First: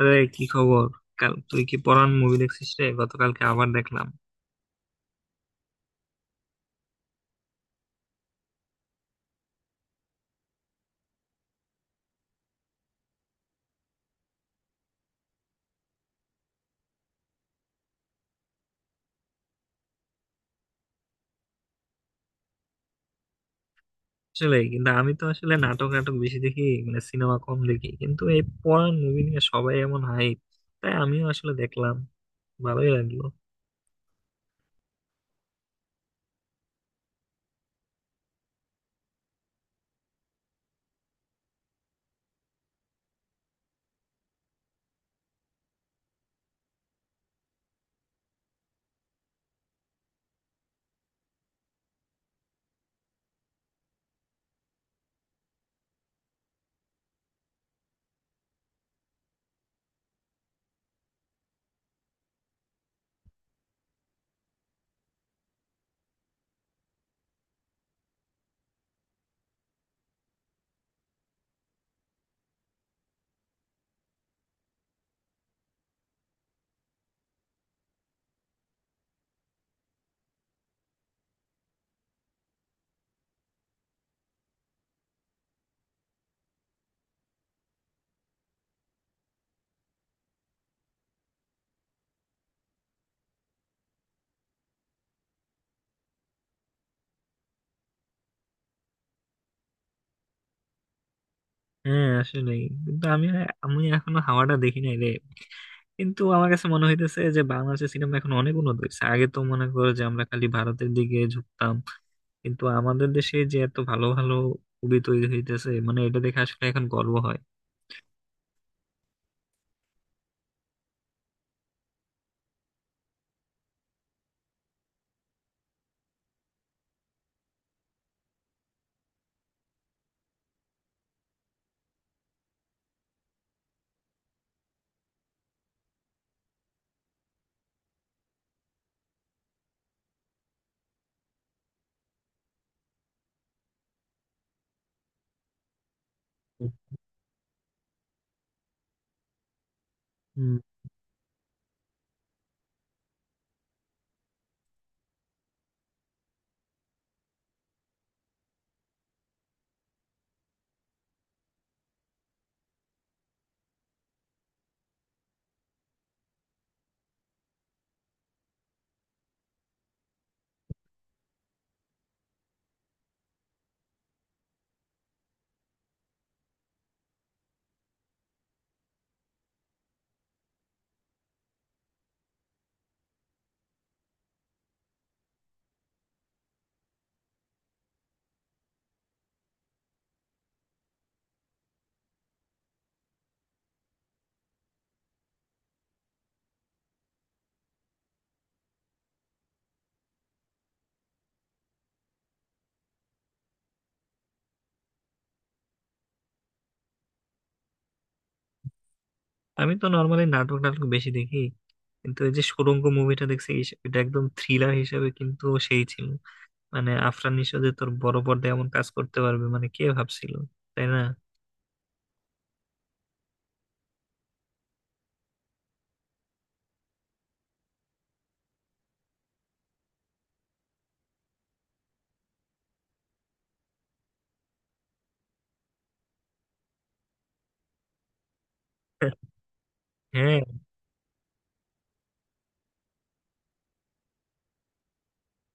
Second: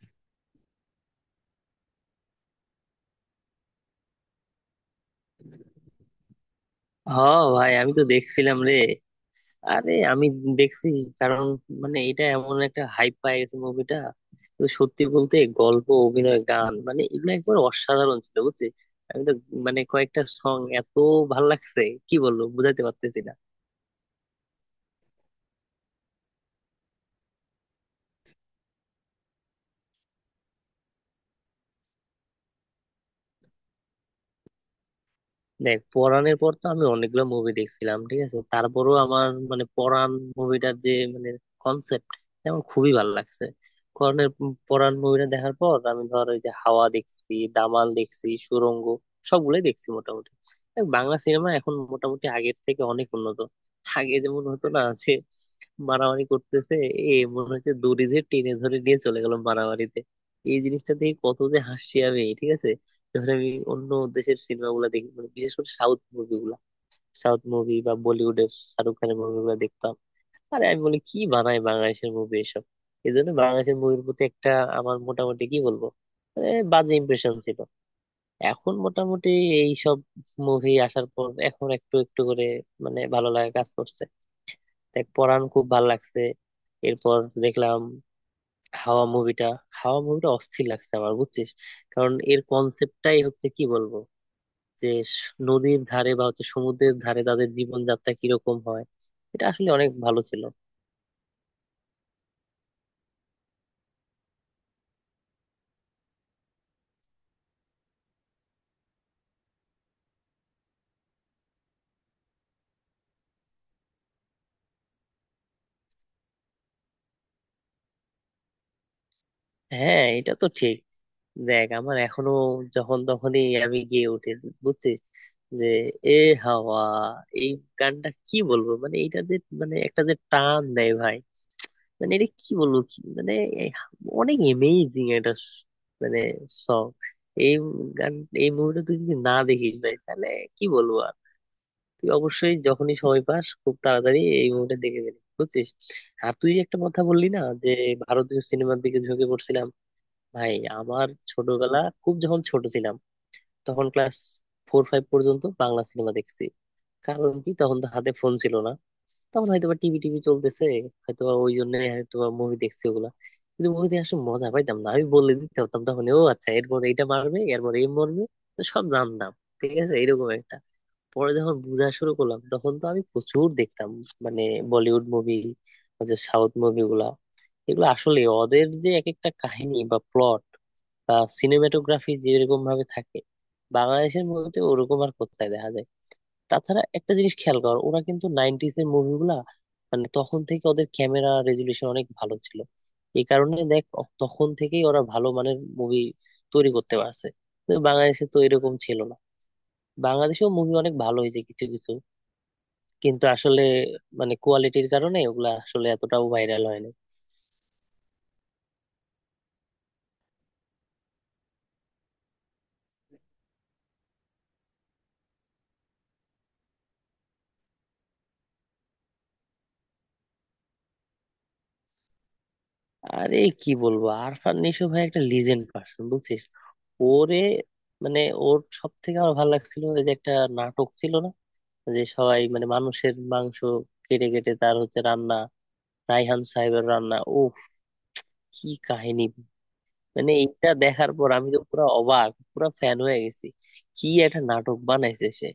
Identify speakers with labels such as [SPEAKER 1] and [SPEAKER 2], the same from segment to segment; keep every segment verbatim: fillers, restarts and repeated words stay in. [SPEAKER 1] আরে কি খবর! কাল তুই কি পরান মুভি দেখছিস রে? গতকালকে আবার দেখলাম।
[SPEAKER 2] হ, ভাই আমি তো দেখছিলাম রে। আরে আমি দেখছি কারণ মানে এটা এমন একটা হাইপ পায় গেছে মুভিটা। তো সত্যি বলতে গল্প, অভিনয়, গান মানে এগুলো একবার অসাধারণ ছিল বুঝছিস। আমি তো মানে কয়েকটা সং এত ভাল লাগছে, কি বলবো, বুঝাইতে পারতেছি না।
[SPEAKER 1] আসলে কিন্তু আমি তো আসলে নাটক নাটক বেশি দেখি, মানে সিনেমা কম দেখি, কিন্তু এই পরান মুভি নিয়ে সবাই এমন হাইপ, তাই আমিও আসলে দেখলাম। ভালোই লাগলো।
[SPEAKER 2] দেখ, পরাণের পর তো আমি অনেকগুলো মুভি দেখছিলাম, ঠিক আছে, তারপরও আমার মানে পরাণ মুভিটার যে মানে কনসেপ্ট আমার খুবই ভালো লাগছে। পরাণের, পরাণ মুভিটা দেখার পর আমি ধর ওই যে হাওয়া দেখছি, দামাল দেখছি, সুড়ঙ্গ সবগুলোই দেখছি মোটামুটি। দেখ, বাংলা সিনেমা এখন মোটামুটি আগের থেকে অনেক উন্নত। আগে যেমন হতো না যে মারামারি করতেছে, এ মনে হচ্ছে দড়ি দিয়ে টেনে ধরে নিয়ে চলে গেল মারামারিতে। এই জিনিসটা দেখে কত যে হাসি আমি, ঠিক আছে। ধরেন আমি অন্য দেশের সিনেমা গুলা দেখি মানে বিশেষ করে সাউথ মুভি গুলা, সাউথ মুভি বা বলিউডের শাহরুখ খানের মুভি গুলা দেখতাম। আরে আমি বলি কি বানায় বাংলাদেশের মুভি এসব! এই জন্য বাংলাদেশের মুভির প্রতি একটা আমার মোটামুটি কি বলবো, এ, বাজে ইমপ্রেশন ছিল। এখন মোটামুটি এই সব মুভি আসার পর এখন একটু একটু করে মানে ভালো লাগা কাজ করছে। দেখ, পরান খুব ভালো লাগছে। এরপর দেখলাম হাওয়া মুভিটা। হাওয়া মুভিটা অস্থির লাগছে আমার বুঝছিস। কারণ এর কনসেপ্টটাই হচ্ছে, কি বলবো, যে স- নদীর ধারে বা হচ্ছে সমুদ্রের ধারে তাদের জীবনযাত্রা কিরকম হয়, এটা আসলে অনেক ভালো ছিল।
[SPEAKER 1] হ্যাঁ, আসলে কিন্তু আমি আমি এখনো হাওয়াটা দেখি নাই রে, কিন্তু আমার কাছে মনে হইতেছে যে বাংলাদেশের সিনেমা এখন অনেক উন্নত হয়েছে। আগে তো মনে করো যে আমরা খালি ভারতের দিকে ঝুঁকতাম, কিন্তু আমাদের দেশে যে এত ভালো ভালো মুভি তৈরি হইতেছে, মানে এটা দেখে আসলে এখন গর্ব হয়।
[SPEAKER 2] হ্যাঁ, এটা তো ঠিক। দেখ আমার এখনো যখন তখনই আমি গিয়ে উঠি বুঝছিস, যে এ হাওয়া এই গানটা, কি বলবো, মানে এটা যে মানে একটা যে টান দেয় ভাই। মানে এটা কি বলবো, কি মানে, এই অনেক এমেজিং একটা স- মানে সং, এই গান। এই মুভিটা তুই যদি না দেখিস ভাই তাহলে কি বলবো, তুই অবশ্যই যখনই সময় পাস খুব তাড়াতাড়ি এই মুভিটা দেখে ফেলি বুঝছিস। আর তুই একটা কথা বললি না যে ভারতীয় সিনেমার দিকে ঝুঁকে পড়ছিলাম ভাই।
[SPEAKER 1] হুম।
[SPEAKER 2] আমার ছোটবেলা, খুব যখন ছোট ছিলাম তখন ক্লাস ফোর ফাইভ পর্যন্ত বাংলা সিনেমা দেখছি। কারণ কি তখন তো হাতে ফোন ছিল না। তখন হয়তো বা টিভি টিভি চলতেছে, হয়তো বা ওই জন্য হয়তো মুভি দেখছি ওগুলা। কিন্তু মুভিতে আসলে মজা পাইতাম না, আমি বলে দিতে হতাম তখন, ও আচ্ছা এরপর এইটা মারবে এরপর এই মরবে, তো সব জানতাম, ঠিক আছে, এরকম একটা। পরে যখন বোঝা শুরু করলাম তখন তো আমি প্রচুর দেখতাম মানে বলিউড মুভি, সাউথ মুভিগুলা। এগুলো আসলে ওদের যে এক একটা কাহিনী বা প্লট বা সিনেমাটোগ্রাফি যেরকম ভাবে থাকে, বাংলাদেশের মুভিতে ওরকম আর কোথায় দেখা যায়। তাছাড়া একটা জিনিস খেয়াল কর, ওরা কিন্তু নাইনটিস এর মুভিগুলা মানে তখন থেকে ওদের ক্যামেরা রেজুলেশন অনেক ভালো ছিল। এই কারণে দেখ, অ- তখন থেকেই ওরা ভালো মানের মুভি তৈরি করতে পারছে। কিন্তু বাংলাদেশে তো এরকম ছিল না। বাংলাদেশেও মুভি অনেক ভালো হয়েছে কিছু কিছু, কিন্তু আসলে মানে কোয়ালিটির কারণে ওগুলা আসলে এতটাও ভাইরাল হয় না।
[SPEAKER 1] আমি তো নর্মালি নাটক নাটক বেশি দেখি, কিন্তু এই যে সুড়ঙ্গ মুভিটা দেখছি, ইস- এটা একদম থ্রিলার হিসেবে কিন্তু সেই ছিল। মানে আফরান নিশো যে তোর বড় পর্দায় এমন কাজ করতে পারবে, মানে কে ভাবছিল? তাই না?
[SPEAKER 2] আরে কি বলবো, আরফান নিশো ভাই একটা লিজেন্ড পার্সন বুঝছিস। ওরে মানে ওর সব থেকে আমার ভালো লাগছিল ওই যে একটা নাটক ছিল না, যে সবাই মানে মানুষের মাংস কেটে কেটে তার হচ্ছে রান্না, রায়হান সাহেবের রান্না ও কি কাহিনী! মানে
[SPEAKER 1] হ্যাঁ।
[SPEAKER 2] এটা দেখার পর আমি তো পুরো অবাক, পুরো ফ্যান হয়ে গেছি। কি একটা নাটক বানাইছে সে!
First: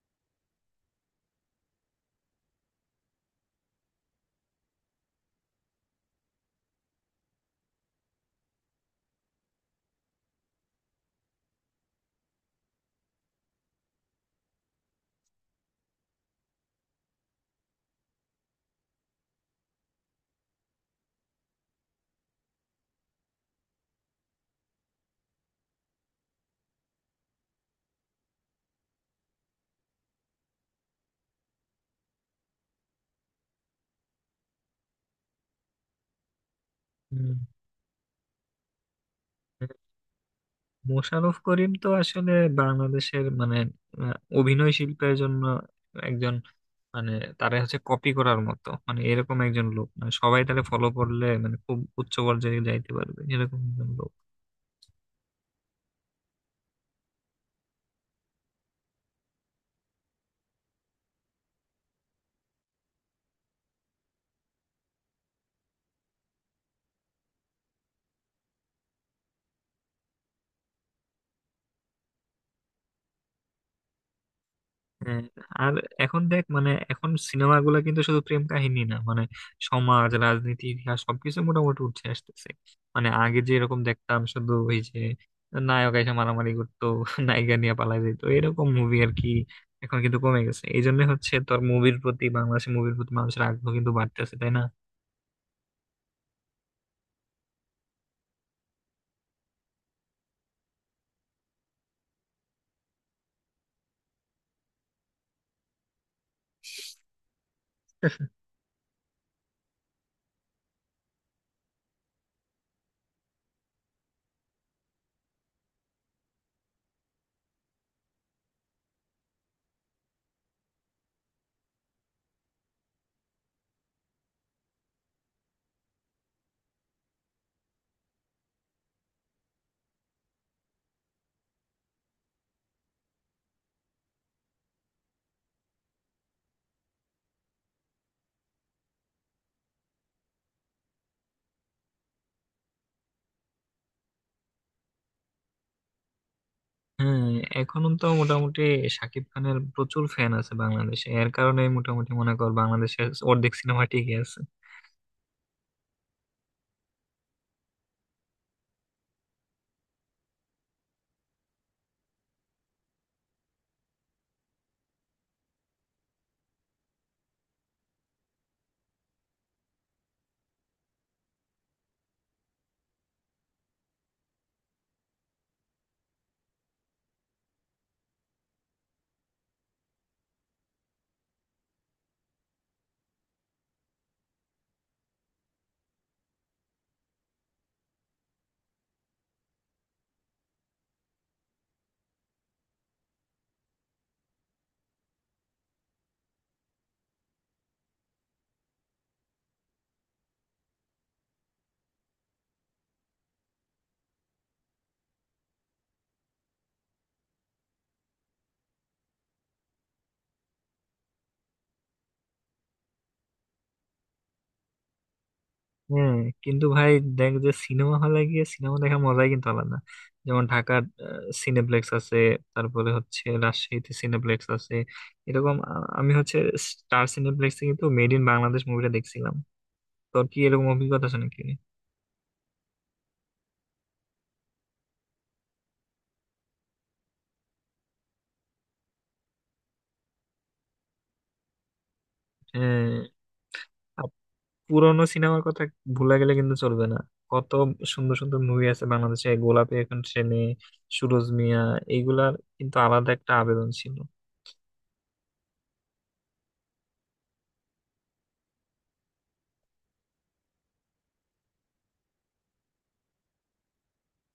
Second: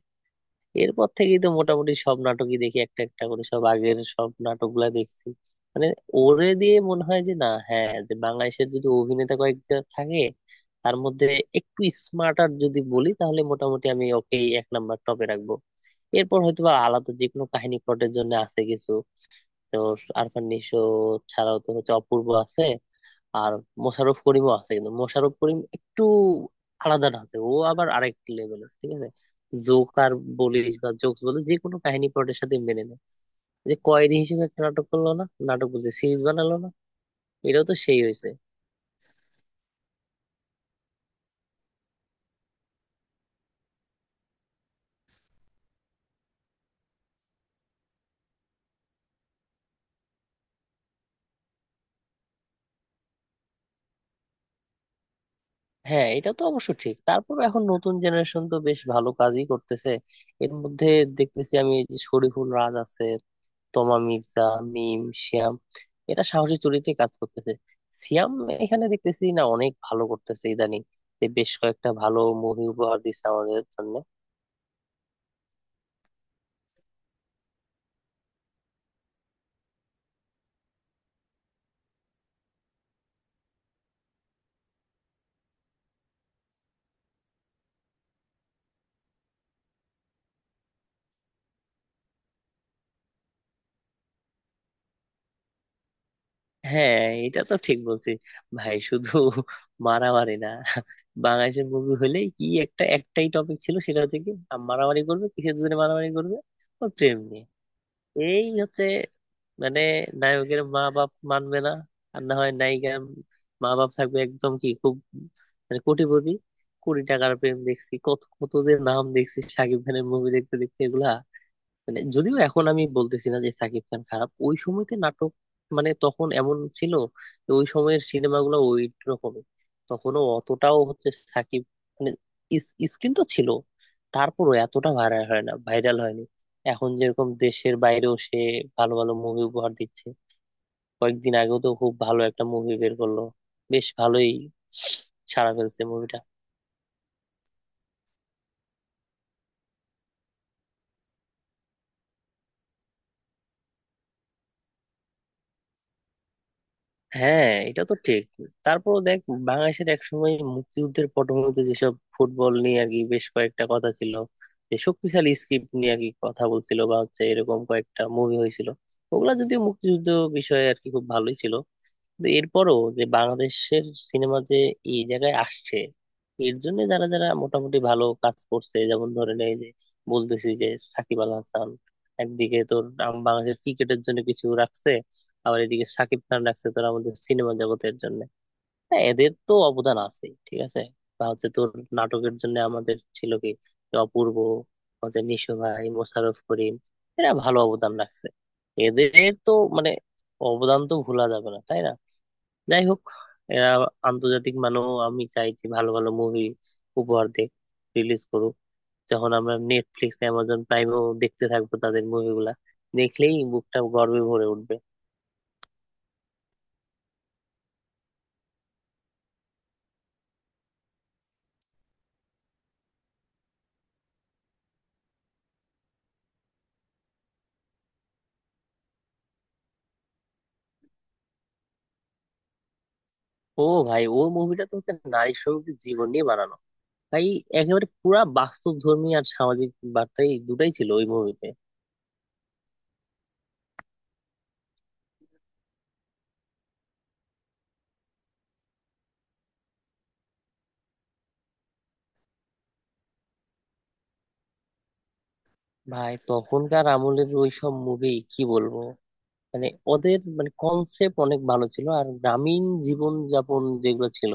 [SPEAKER 2] এরপর থেকেই তো মোটামুটি সব নাটকই দেখি, একটা একটা করে সব আগের সব নাটকগুলা দেখছি। মানে ওরে দিয়ে মনে হয় যে না, হ্যাঁ, যে বাংলাদেশের যদি অভিনেতা কয়েকজন থাকে তার মধ্যে একটু স্মার্টার যদি বলি তাহলে মোটামুটি আমি ওকে এক নাম্বার টপে রাখবো। এরপর হয়তো বা আলাদা যে কোনো কাহিনী প্লটের জন্য আছে কিছু। তো আরফান নিশো ছাড়াও তো হচ্ছে অপূর্ব আছে, আর মোশাররফ করিমও আছে। কিন্তু মোশাররফ করিম একটু আলাদা না, আছে ও আবার আরেক লেভেলের, ঠিক আছে। জোক আর বলিস বা জোকস বলিস, যে কোনো কাহিনী প্লটের সাথে মেনে নেয়। যে কয়েদি হিসেবে একটা নাটক করলো না, নাটক বলতে সিরিজ বানালো না,
[SPEAKER 1] হুম।
[SPEAKER 2] এটাও তো সেই হয়েছে।
[SPEAKER 1] মোশাররফ করিম তো আসলে বাংলাদেশের মানে আহ, অভিনয় শিল্পের জন্য একজন, মানে তারা হচ্ছে কপি করার মতো, মানে এরকম একজন লোক, মানে সবাই তারা ফলো করলে মানে খুব উচ্চ পর্যায়ে যাইতে পারবে, এরকম একজন লোক।
[SPEAKER 2] হ্যাঁ এটা তো অবশ্য ঠিক। তারপর এখন নতুন জেনারেশন তো বেশ ভালো কাজই করতেছে। এর মধ্যে দেখতেছি আমি এই যে শরীফুল রাজ আছে, তোমা মির্জা, মিম, শিয়াম, এরা সাহসী চরিত্রে কাজ করতেছে। সিয়াম এখানে দেখতেছি না অনেক ভালো করতেছে ইদানিং, যে বেশ কয়েকটা ভালো মুভি উপহার দিচ্ছে আমাদের জন্য।
[SPEAKER 1] হ্যাঁ, আর এখন দেখ, মানে এখন সিনেমাগুলো কিন্তু শুধু প্রেম কাহিনী না, মানে সমাজ, রাজনীতি, ইতিহাস সবকিছু মোটামুটি উঠে আসতেছে। মানে আগে যে এরকম দেখতাম, শুধু ওই যে নায়ক এসে মারামারি করতো নায়িকা নিয়ে পালাই যেত, এরকম মুভি আর কি। এখন কিন্তু কমে গেছে, এই জন্য হচ্ছে তোর মুভির প্রতি, বাংলাদেশি মুভির প্রতি মানুষের আগ্রহ কিন্তু বাড়তেছে, তাই না?
[SPEAKER 2] হ্যাঁ এটা তো ঠিক বলছি। ভাই শুধু মারামারি না, বাংলাদেশের মুভি হলেই কি একটা একটাই টপিক ছিল সেটা হচ্ছে কি, আম- মারামারি করবে। কিসের জন্য মারামারি করবে? ও প্রেম নিয়ে। এই হচ্ছে মানে নায়কের মা বাপ মানবে না, আর না হয় নায়িকার মা বাপ থাকবে একদম কি, খুব মানে কোটিপতি। কোটি টাকার প্রেম দেখছি কত কত, যে নাম দেখছি সাকিব খানের মুভি দেখতে দেখতে এগুলা। মানে যদিও এখন আমি বলতেছি না যে সাকিব খান খারাপ, ওই সময়তে নাটক মানে তখন এমন ছিল যে ওই সময়ের সিনেমাগুলো ওই রকমই। তখনও অতটাও হচ্ছে সাকিব মানে স্কিল তো ছিল, তারপরও এতটা ভাইরাল হয় না, ভাইরাল হয়নি। এখন যেরকম দেশের বাইরেও সে ভালো ভালো মুভি উপহার দিচ্ছে। কয়েকদিন আগেও তো খুব ভালো একটা মুভি বের করলো, বেশ ভালোই সাড়া ফেলছে মুভিটা।
[SPEAKER 1] হ্যাঁ। এখন তো মোটামুটি শাকিব খানের প্রচুর ফ্যান আছে বাংলাদেশে, এর কারণে মোটামুটি মনে কর বাংলাদেশের অর্ধেক সিনেমা টিকে আছে।
[SPEAKER 2] হ্যাঁ এটা তো ঠিক। তারপর দেখ, বাংলাদেশের একসময় মুক্তিযুদ্ধের পটভূমিতে যেসব ফুটবল নিয়ে আর কি বেশ কয়েকটা কথা ছিল, যে শক্তিশালী স্ক্রিপ্ট নিয়ে আর কি কথা বলছিল বা হচ্ছে এরকম কয়েকটা মুভি হয়েছিল। ওগুলা যদিও মুক্তিযুদ্ধ বিষয়ে আর কি খুব ভালোই ছিল। কিন্তু এরপরও যে বাংলাদেশের সিনেমা যে এই জায়গায় আসছে, এর জন্য যারা যারা মোটামুটি ভালো কাজ করছে, যেমন ধরে নেই যে বলতেছি যে সাকিব আল হাসান একদিকে তোর আম- বাংলাদেশের ক্রিকেটের জন্য কিছু রাখছে, আবার এদিকে সাকিব খান রাখছে তোর আমাদের সিনেমা জগতের জন্য। হ্যাঁ, এদের তো অবদান আছে, ঠিক আছে। বা হচ্ছে তোর নাটকের জন্য আমাদের ছিল কি, যে অপূর্ব, আমাদের নিশো ভাই, মোশাররফ করিম, এরা ভালো অবদান রাখছে। এদের তো মানে অবদান তো ভোলা যাবে না, তাই না। যাই হোক, এরা আন্তর্জাতিক মানও আমি চাই যে ভালো ভালো মুভি উপহার দেয়, রিলিজ করুক। যখন আমরা নেটফ্লিক্স, অ্যামাজন প্রাইমেও দেখতে থাকবো তাদের মুভিগুলা দেখলেই বুকটা গর্বে ভরে উঠবে।
[SPEAKER 1] হ্যাঁ। কিন্তু ভাই দেখ, যে সিনেমা হলে গিয়ে সিনেমা দেখার মজাই কিন্তু আলাদা। যেমন ঢাকার আহ, সিনেপ্লেক্স আছে, তারপরে হচ্ছে রাজশাহীতে সিনেপ্লেক্স আছে। এরকম আহ, আমি হচ্ছে স্টার সিনেপ্লেক্সে কিন্তু মেড ইন বাংলাদেশ মুভিটা দেখছিলাম। তোর কি এরকম অভিজ্ঞতা আছে নাকি?
[SPEAKER 2] ও ভাই, ও মুভিটা তো হচ্ছে নারী শ্রমিকদের জীবন নিয়ে বানানো ভাই। একেবারে পুরা বাস্তব ধর্মী আর সামাজিক বার্তাই, দুটাই ছিল ওই মুভিতে।
[SPEAKER 1] হ্যাঁ, আর পুরোনো সিনেমার কথা ভুলে গেলে কিন্তু চলবে না। কত সুন্দর সুন্দর মুভি আছে বাংলাদেশে— গোলাপী এখন ট্রেনে, সুরজ মিয়া, এইগুলার কিন্তু আলাদা একটা আবেদন ছিল।
[SPEAKER 2] ভাই তখনকার আমলের ওই সব মুভি কি বলবো, মানে ওদের মানে কনসেপ্ট অনেক ভালো ছিল আর গ্রামীণ জীবন যাপন যেগুলো ছিল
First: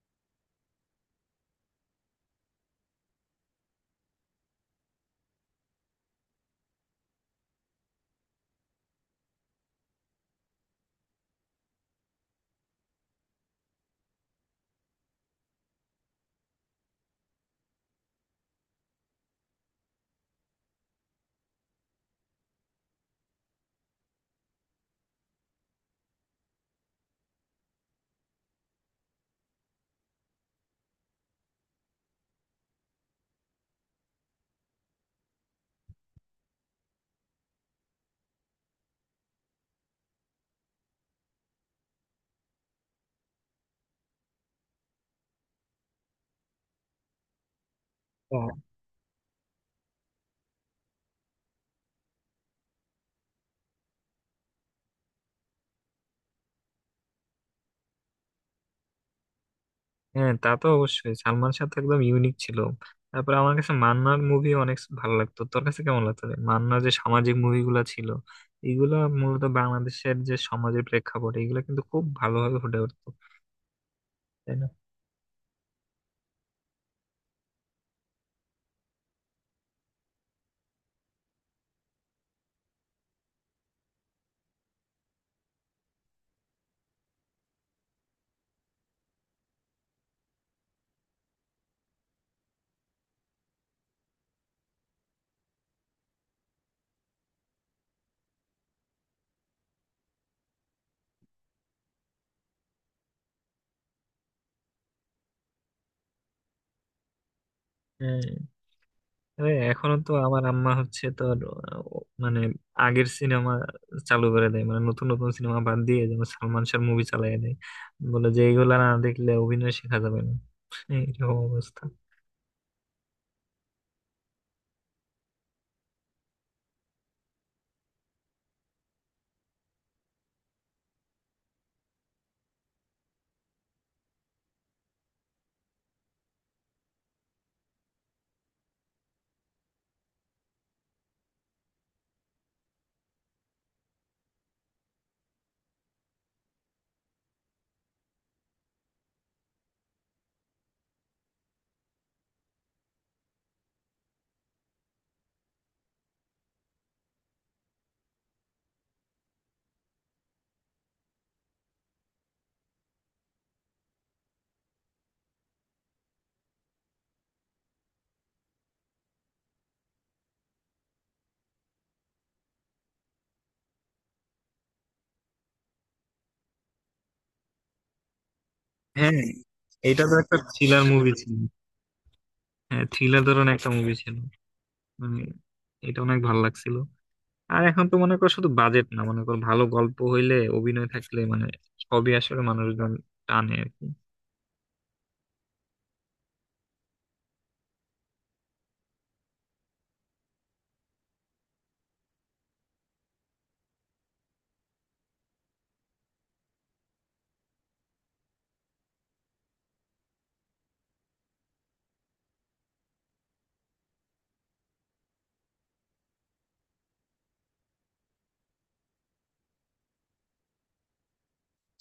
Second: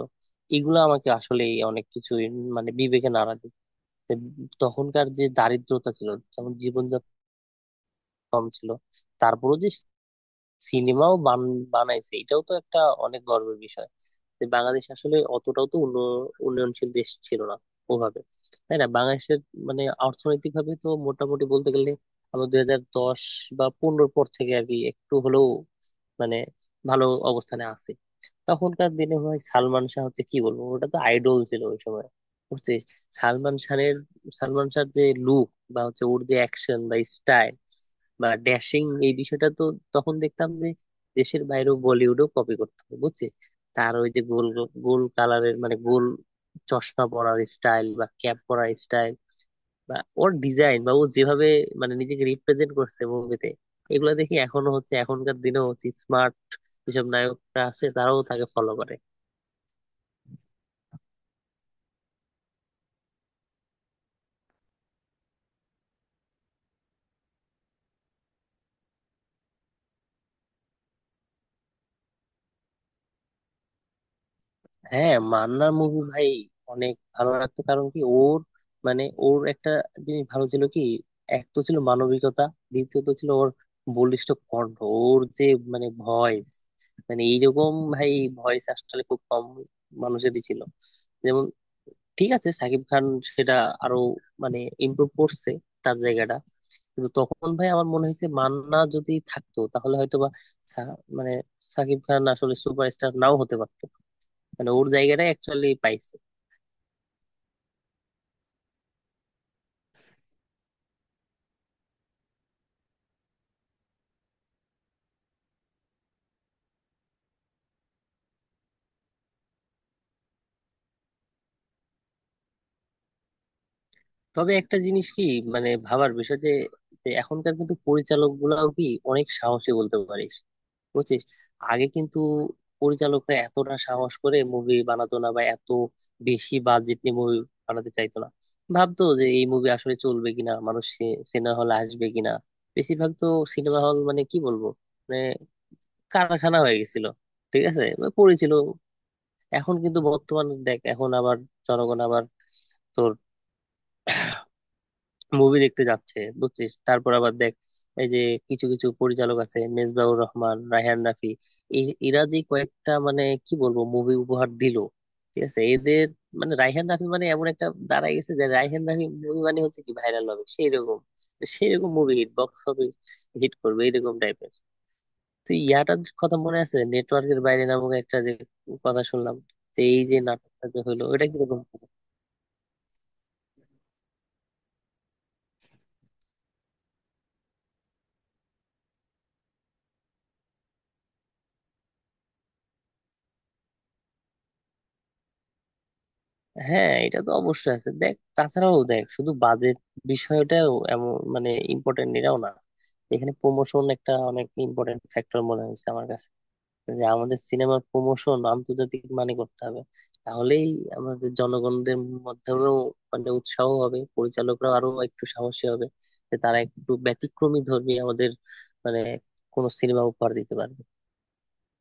[SPEAKER 2] এগুলো আমাকে আসলে অনেক কিছু মানে বিবেকে নাড়া দিত। তখনকার যে দারিদ্রতা ছিল, যেমন জীবনযাপন কম ছিল, তারপরেও যে সিনেমাও বান বানাইছে, এটাও তো একটা অনেক গর্বের বিষয়। যে বাংলাদেশ আসলে অতটাও তো উন্ন- উন্নয়নশীল দেশ ছিল না ওভাবে, তাই না। বাংলাদেশের মানে অর্থনৈতিক ভাবে তো মোটামুটি বলতে গেলে আমরা দুই হাজার দশ বা পনেরোর পর থেকে আর কি একটু হলেও মানে ভালো অবস্থানে আছে। তখনকার দিনে ভাই সালমান শাহ হচ্ছে কি বলবো, ওটা তো আইডল ছিল ওই সময় বুঝছিস। সালমান শাহের, সালমান শাহর যে লুক বা হচ্ছে ওর যে অ্যাকশন বা স্টাইল বা ড্যাশিং এই বিষয়টা তো, তখন দেখতাম যে দেশের বাইরেও বলিউডও কপি করতো বুঝছিস। তার ওই যে গোল, গোল কালারের মানে গোল চশমা পরার স্টাইল বা ক্যাপ পরার স্টাইল বা ওর ডিজাইন বা ও যেভাবে মানে নিজেকে রিপ্রেজেন্ট করছে মুভিতে, এগুলো দেখি এখনো হচ্ছে এখনকার দিনেও হচ্ছে স্মার্ট যেসব নায়করা আছে তারাও তাকে ফলো করে।
[SPEAKER 1] হ্যাঁ, তা তো অবশ্যই, সালমান শাহ তো একদম ইউনিক ছিল। তারপরে আমার কাছে মান্নার মুভি অনেক ভালো লাগতো, তোর কাছে কেমন লাগতো রে? মান্নার যে সামাজিক মুভিগুলো ছিল, এগুলা মূলত বাংলাদেশের যে সমাজের প্রেক্ষাপট, এগুলো কিন্তু খুব ভালোভাবে ফুটে উঠতো, তাই না?
[SPEAKER 2] হ্যাঁ মান্নার মুভি ভাই অনেক ভালো লাগতো, কারণ কি ওর মানে ওর একটা জিনিস ভালো ছিল কি, এক তো ছিল মানবিকতা, দ্বিতীয়ত ছিল ওর বলিষ্ঠ কণ্ঠ, ওর যে মানে ভয়েস মানে এইরকম ভাই ভয়েস আসলে খুব কম মানুষেরই ছিল। যেমন ঠিক আছে সাকিব খান সেটা আরো মানে ইমপ্রুভ করছে তার জায়গাটা, কিন্তু তখন ভাই আমার মনে হয়েছে মান্না যদি থাকতো তাহলে হয়তোবা সা- মানে সাকিব খান আসলে সুপারস্টার নাও হতে পারতো, মানে ওর জায়গাটাই অ্যাকচুয়ালি পাইছে।
[SPEAKER 1] হ্যাঁ। তবে এখনো তো আমার আম্মা হচ্ছে তোর আহ, মানে আগের সিনেমা চালু করে দেয়, মানে নতুন নতুন সিনেমা বাদ দিয়ে যেমন সালমান শাহর মুভি চালিয়ে দেয়, বলে যে এইগুলা না দেখলে অভিনয় শেখা যাবে না। হ্যাঁ, এরকম অবস্থা।
[SPEAKER 2] তবে একটা জিনিস কি, মানে ভাবার বিষয় যে, যে এখনকার কিন্তু পরিচালক গুলাও কি অনেক সাহসী বলতে পারিস বুঝছিস। আগে কিন্তু পরিচালকরা এতটা সাহস করে মুভি বানাতো না বা এত বেশি বাজেট নিয়ে মুভি বানাতে চাইতো না। ভাবতো যে এই মুভি আসলে চলবে কিনা, মানুষ সিনেমা হল আসবে কিনা। বেশিরভাগ তো সিনেমা হল মানে কি বলবো মানে কারখানা হয়ে গেছিল, ঠিক আছে, মানে পড়েছিল। এখন কিন্তু বর্তমান দেখ, এখন আবার জনগণ আবার তোর মুভি দেখতে যাচ্ছে বুঝছিস। তারপর আবার দেখ এই যে কিছু কিছু পরিচালক আছে মেজবাহুর রহমান, রায়হান রাফি, এ- এরা যে কয়েকটা মানে কি বলবো মুভি উপহার দিল, ঠিক আছে। এদের মানে রায়হান রাফি মানে এমন একটা দাঁড়ায় গেছে যে রায়হান রাফি মুভি মানে হচ্ছে কি, ভাইরাল হবে সেই রকম, সেই রকম মুভি হিট বক্স হবে, হিট করবে এরকম টাইপের। তো ইয়াটার কথা মনে আছে, নেটওয়ার্কের বাইরে নামক একটা যে কথা
[SPEAKER 1] হ্যাঁ,
[SPEAKER 2] শুনলাম, তো এই
[SPEAKER 1] এটা তো
[SPEAKER 2] যে
[SPEAKER 1] একটা
[SPEAKER 2] নাটকটা যে
[SPEAKER 1] থ্রিলার
[SPEAKER 2] হলো
[SPEAKER 1] মুভি
[SPEAKER 2] ওটা
[SPEAKER 1] ছিল।
[SPEAKER 2] কিরকম?
[SPEAKER 1] হ্যাঁ, থ্রিলার ধরনের একটা মুভি ছিল। মানে এটা অনেক ভালো লাগছিল। আর এখন তো মনে করো শুধু বাজেট না, মনে করো ভালো গল্প হইলে, অভিনয় থাকলে, মানে সবই আসলে মানুষজন টানে আর কি।
[SPEAKER 2] হ্যাঁ এটা তো অবশ্যই আছে। দেখ তাছাড়াও দেখ শুধু বাজেট বিষয়টাও এমন মানে ইম্পর্টেন্ট এটাও না। এখানে প্রমোশন একটা অনেক ইম্পর্টেন্ট ফ্যাক্টর মনে হয়েছে আমার কাছে, যে আমাদের সিনেমার প্রমোশন আন্তর্জাতিক মানে করতে হবে। তাহলেই আমাদের জনগণদের মধ্যেও মানে উৎসাহ হবে, পরিচালকরা আরো একটু সাহসী হবে, যে তারা একটু ব্যতিক্রমী ধর্মী আমাদের মানে কোনো সিনেমা উপহার দিতে পারবে।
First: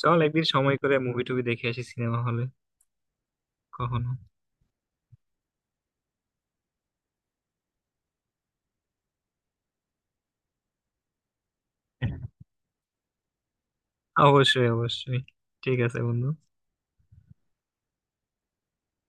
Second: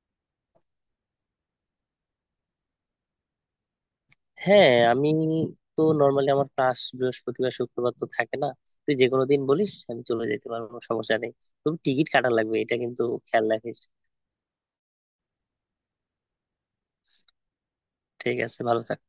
[SPEAKER 1] চল একদিন সময় করে মুভি টুভি দেখে আসি সিনেমা হলে কখনো।
[SPEAKER 2] হ্যাঁ আমি তো নর্মালি আমার ক্লাস বৃহস্পতিবার শুক্রবার তো থাকে না। তুই যে কোনো দিন বলিস, আমি চলে যেতে পারবো, কোনো সমস্যা নেই। তবে টিকিট কাটা লাগবে এটা কিন্তু খেয়াল রাখিস।
[SPEAKER 1] অবশ্যই, অবশ্যই। ঠিক আছে বন্ধু।
[SPEAKER 2] ঠিক আছে, ভালো থাক।